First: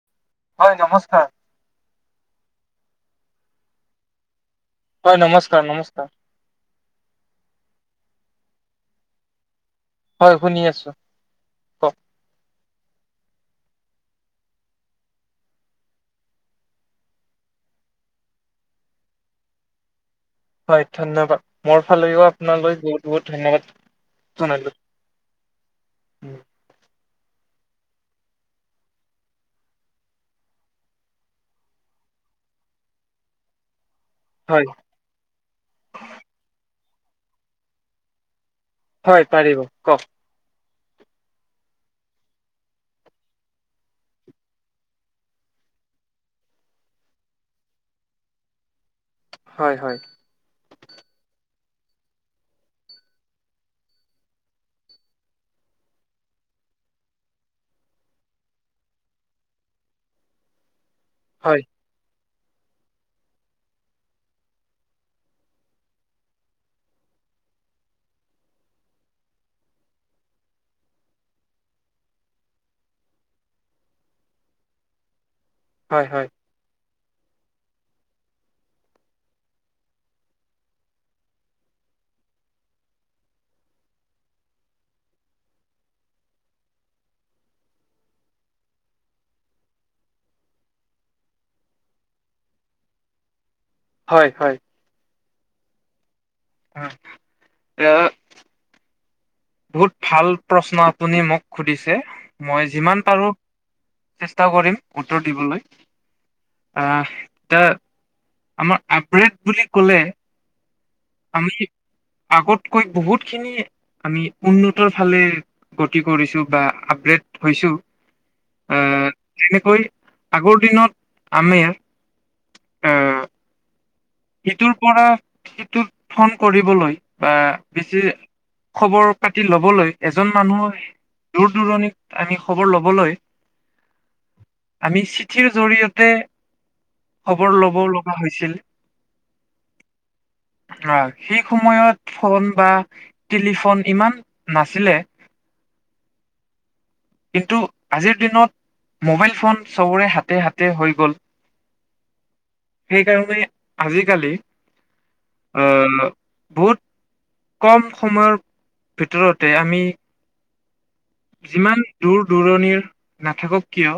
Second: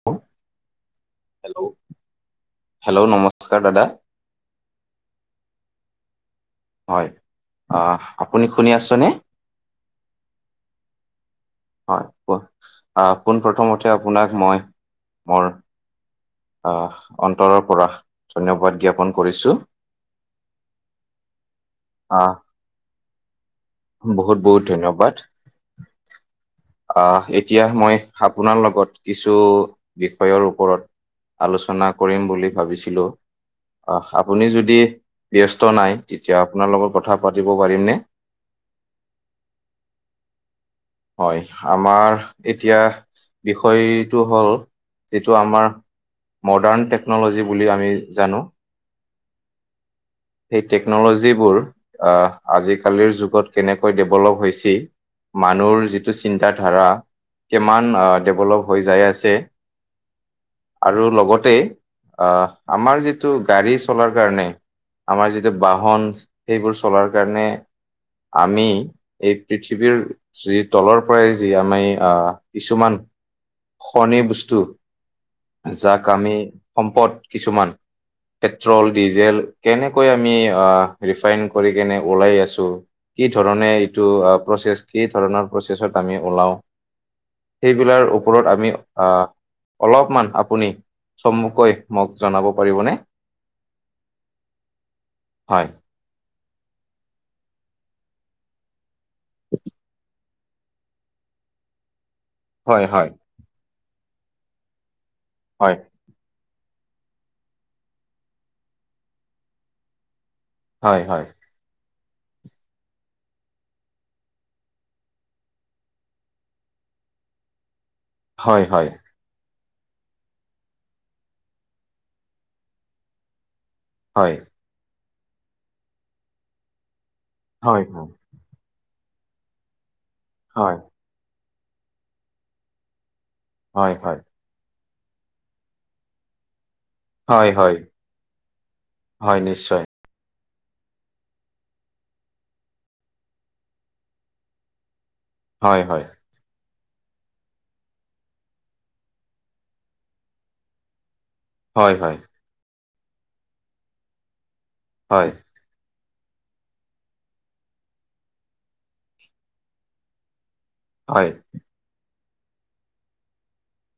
[unintelligible] হয় নমস্কাৰ। Hello, hello নমস্কাৰ দাদা। হয় নমস্কাৰ, নমস্কাৰ। হয় অ আপুনি শুনি আছনে? হয় শুনি আছো। কওক হয় কোৱা। পোন প্ৰথমতে আপোনাক মই মোৰ আ অন্তৰৰ পৰা ধন্যবাদ জ্ঞাপন কৰিছো। হয় ধন্যবাদ। মোৰ ফালেও আহ আপোনালৈ বহুত বহুত ধন্যবাদ জনালো। ৰবাট উম। অ এতিয়া মই আপোনাৰ লগত কিছু বিষয়ৰ ওপৰত আলোচনা কৰিম বুলি ভাবিছিলো। আহ আপুনি হয় যদি ব্যস্ত নাই তেতিয়া আপোনাৰ লগত কথা পাতিব পাৰিমনে? হয় পাৰিব, কওক। হয় আমাৰ এতিয়া বিষয়টো হ'ল যিটো আমাৰ মডাৰ্ণ টেকন'লজি বুলি আমি জানো। হয়, হয়। সেই টেকনলজিবোৰ আ আজি-কালিৰ যুগত কেনেকৈ ডেভেলপ হৈছি মানুৰ যিটো চিন্তা ধাৰা কিমান ডেভেলপ হৈ যাই আছে আৰু লগতে হয় আ আমাৰ যিটো গাড়ী চলাৰ কাৰণে আমাৰ যিটো বাহন সেইবোৰ চলাৰ কাৰণে আমি এই পৃথিৱীৰ যি তলৰ পৰাই যি আমি আ কিছুমান খনিৰ বস্তু যাক হয় হয় আমি সম্পদ কিছুমান পেট্ৰল, ডিজেল কেনেকৈ আমি আ ৰিফাইন কৰি কেনে ওলাই আছো কি ধৰণে এইটো প্ৰচেছ কি ধৰণৰ প্ৰচেছত আমি ওলাও। সেইবিলাৰ ওপৰত আমি আ অলপমান আপুনি চমুকৈ মোক জনাব পাৰিবনে? হয়, হয়। হয়। অ। বহুত ভাল প্ৰশ্ন আপুনি মোক সুধিছে। মই হয় যিমান হয় পাৰো চেষ্টা কৰিম উত্তৰ দিবলৈ। হয় আ ইটা আমাৰ আপ্ৰেড বুলি ক'লে হয়, হয়। আমি আগতকৈ বহুতখিনি আমি উন্নতৰ ফালে গতি কৰিছো বা আপগ্ৰেড হৈছো। হয়, হয়। আহ তেনেকৈ আগৰ দিনত আমি অ হয়। সিটোৰ পৰা সিটোত ফোন কৰিবলৈ বা হয় বেছি খবৰ পাতি লবলৈ এজন হয় মানুহৰ দূৰ দূৰণিত আমি খবৰ লবলৈ হয় হয়। আমি চিঠিৰ জৰিয়তে হয় খবৰ হয় লব লগা হৈছিল। হয় নিশ্চয়। অ সেই সময়ত ফোন বা টেলিফোন ইমান নাছিলে- হয় হয়। কিন্তু আজিৰ দিনত মোবাইল ফোন চবৰে হাতে হাতে হৈ গ'ল। হয় হয়। সেইকাৰণে আজিকালি হয়। অ বহুত কম সময়ৰ ভিতৰতে আমি হয়। ইমান দূৰ দূৰণিৰ নাথাকক কিয়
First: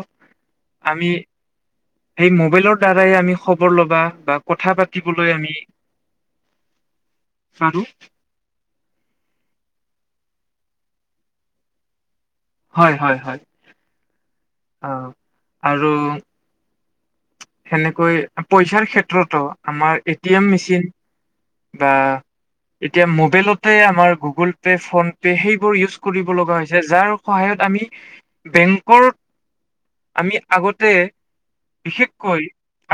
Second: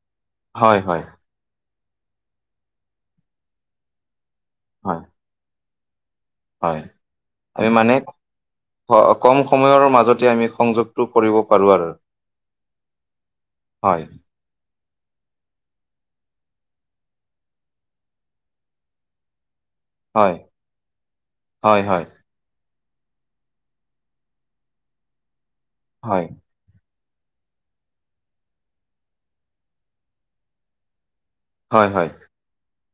হয় হয় আমি সেই মোবাইলৰ দ্বাৰাই আমি খবৰ ল'বা বা কথা হয় পাতিবলৈ আমি হয়, আমি পাৰো মানে হ কম সময়ৰ মাজতে আমি সংযোগটো কৰিব পাৰো আৰু হয় হয় হয়। হয় অঁ আৰু সেনেকৈ পইচাৰ ক্ষেত্ৰতো আমাৰ এ টি হয় এম মেচিন হয় বা হয় এতিয়া মোবাইলতে আমাৰ গুগল পে' ফোন তে সেইবোৰ ইউচ হয় কৰিব লগা হৈছে, যাৰ সহায়ত আমি বেংকৰ আমি আগতে হয় হয় বিশেষকৈ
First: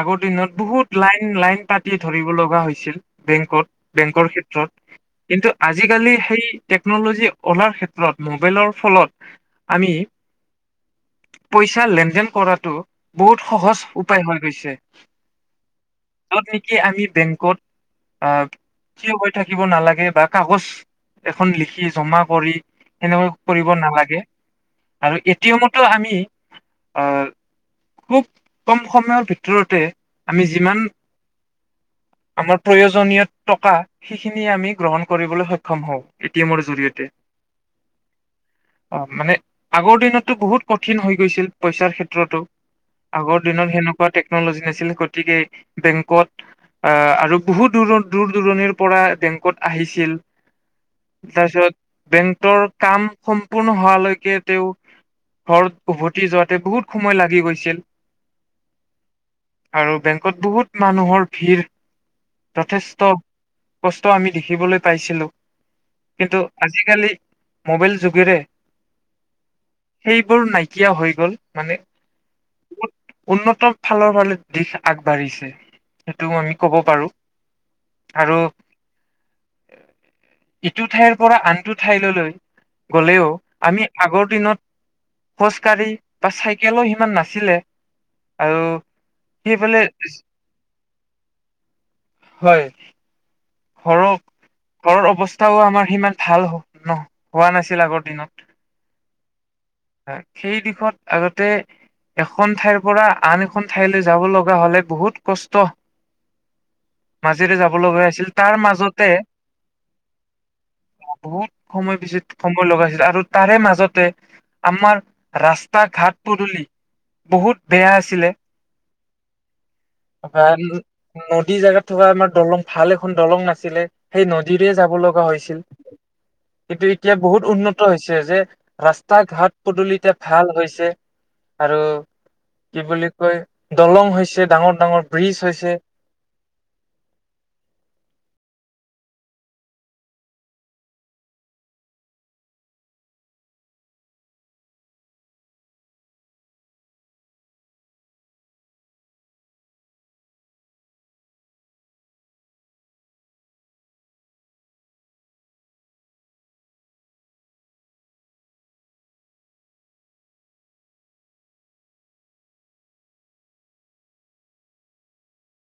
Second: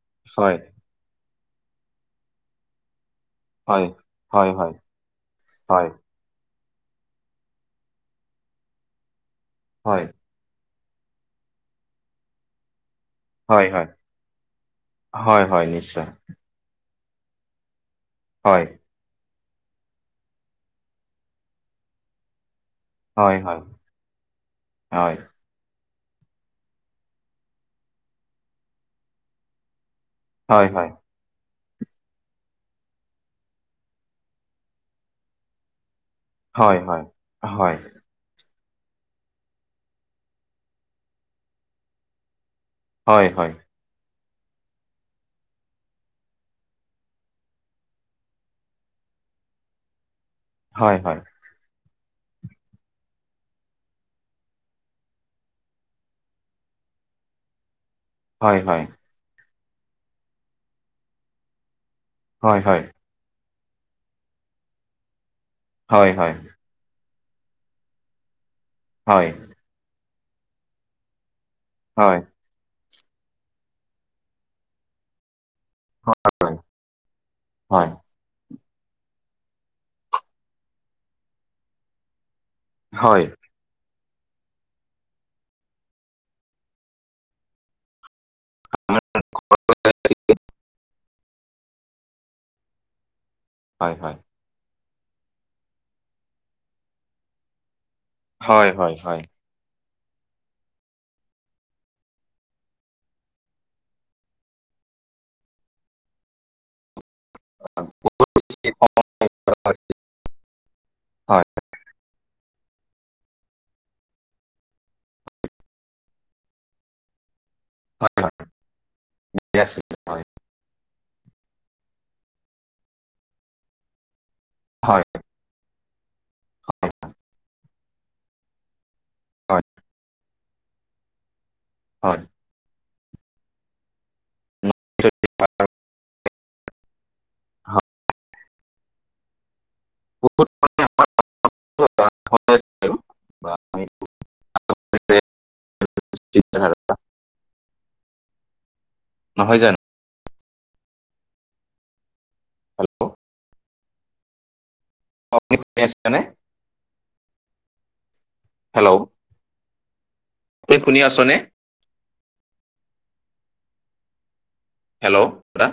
আগৰ হয় দিনত বহুত লাইন লাইন পাতি ধৰিব লগা হৈছিল- বেংকত হয় বেংকৰ হয় হয় ক্ষেত্ৰত কিন্তু হয় আজিকালি সেই টেকনলজি ওলাৰ ক্ষেত্ৰত মোবাইলৰ ফলত আমি হয় পইচা লেন দেন কৰাটো বহুত হয় সহজ হয় উপায় হৈ গৈছে, হয় হয় নিশ্চয় যত নেকি আমি বেংকত আঁ হয় থিয় হৈ থাকিব নালাগে বা কাগজ এখন লিখি জমা কৰি এনেকুৱা হয় হয় কৰিব নালাগে আৰু হয় কিয়নোতো আমি অ খুব কম সময়ৰ ভিতৰতে আমি হয় যিমান হয় আমাৰ প্ৰয়োজনীয় টকা সেইখিনিয়ে আমি গ্ৰহণ কৰিবলৈ সক্ষম হওঁ। এ টি এমৰ হয় জৰিয়তে। হয় হয় অঁ মানে আগৰ দিনত তো বহুত কঠিন হৈ গৈছিল পইচাৰ ক্ষেত্ৰতো হয় আগৰ দিনত সেনেকুৱা টেকনলজি নাছিল গতিকে বেংকত অঁ আৰু বহুত দূৰ দূৰ দূৰণিৰ পৰা বেংকত আহিছিল হয় হয়। তাৰপিছত বেংকৰ কাম সম্পূৰ্ণ হোৱালৈকে তেওঁ ঘৰত উভতি যোৱাতে বহুত সময় লাগি গৈছিল হয় হয়। আৰু বেংকত বহুত মানুহৰ ভিৰ হয় হয় হয় হয় হয় যথেষ্ট কষ্ট আমি দেখিবলৈ পাইছিলোঁ কিন্তু হয় আজিকালি মোবাইল যুগেৰে হয়। সেইবোৰ নাইকিয়া হৈ গ'ল মানে হয়। বহুত উন্নত ফালৰ ফালে দিশ আগবাঢ়িছে সেইটো আমি কব পাৰো- হয় আৰু ইটো ঠাইৰ পৰা আনটো ঠাইললৈ গলেও হয় আমি আগৰ দিনত খোজকাঢ়ি বা চাইকেলো সিমান নাছিলে আৰু সিফালে [unintelligible] হয় ঘৰৰ ঘৰৰ অৱস্থাও আমাৰ সিমান ভাল ন হোৱা নাছিল আগৰ দিনত হয় হয় হয় সেই দিশত আগতে এখন ঠাইৰ পৰা আন এখন ঠাইলৈ যাব লগা হলে বহুত কষ্ট [unintelligible] মাজেৰে যাব লগা আছিল তাৰ মাজতে হয় বহুত সময় বেছি সময় লগাইছিল আৰু তা তাৰে মাজতে আমাৰ ৰাস্তা ঘাট পদুলি বহুত বেয়া আছিলে হয় হয় বা নদী জেগাত থকা আমাৰ দলং ভাল এখন দলং নাছিলে সেই নদীৰে যাব হয় লগা হৈছিল কিন্তু এতিয়া বহুত উন্নত হৈছে যে ৰাস্তা ঘাট পদূলি এতিয়া ভাল হৈছে আৰু হয় কি বুলি কয় দলং হৈছে ডাঙৰ ডাঙৰ ব্ৰিজ হৈছে [unintelligible] [unintelligible] নহয় জানো হেল্ল' আপুনি শুনি আছে নে? হেল্ল' তুমি শুনি আছ নে? হেল্ল দা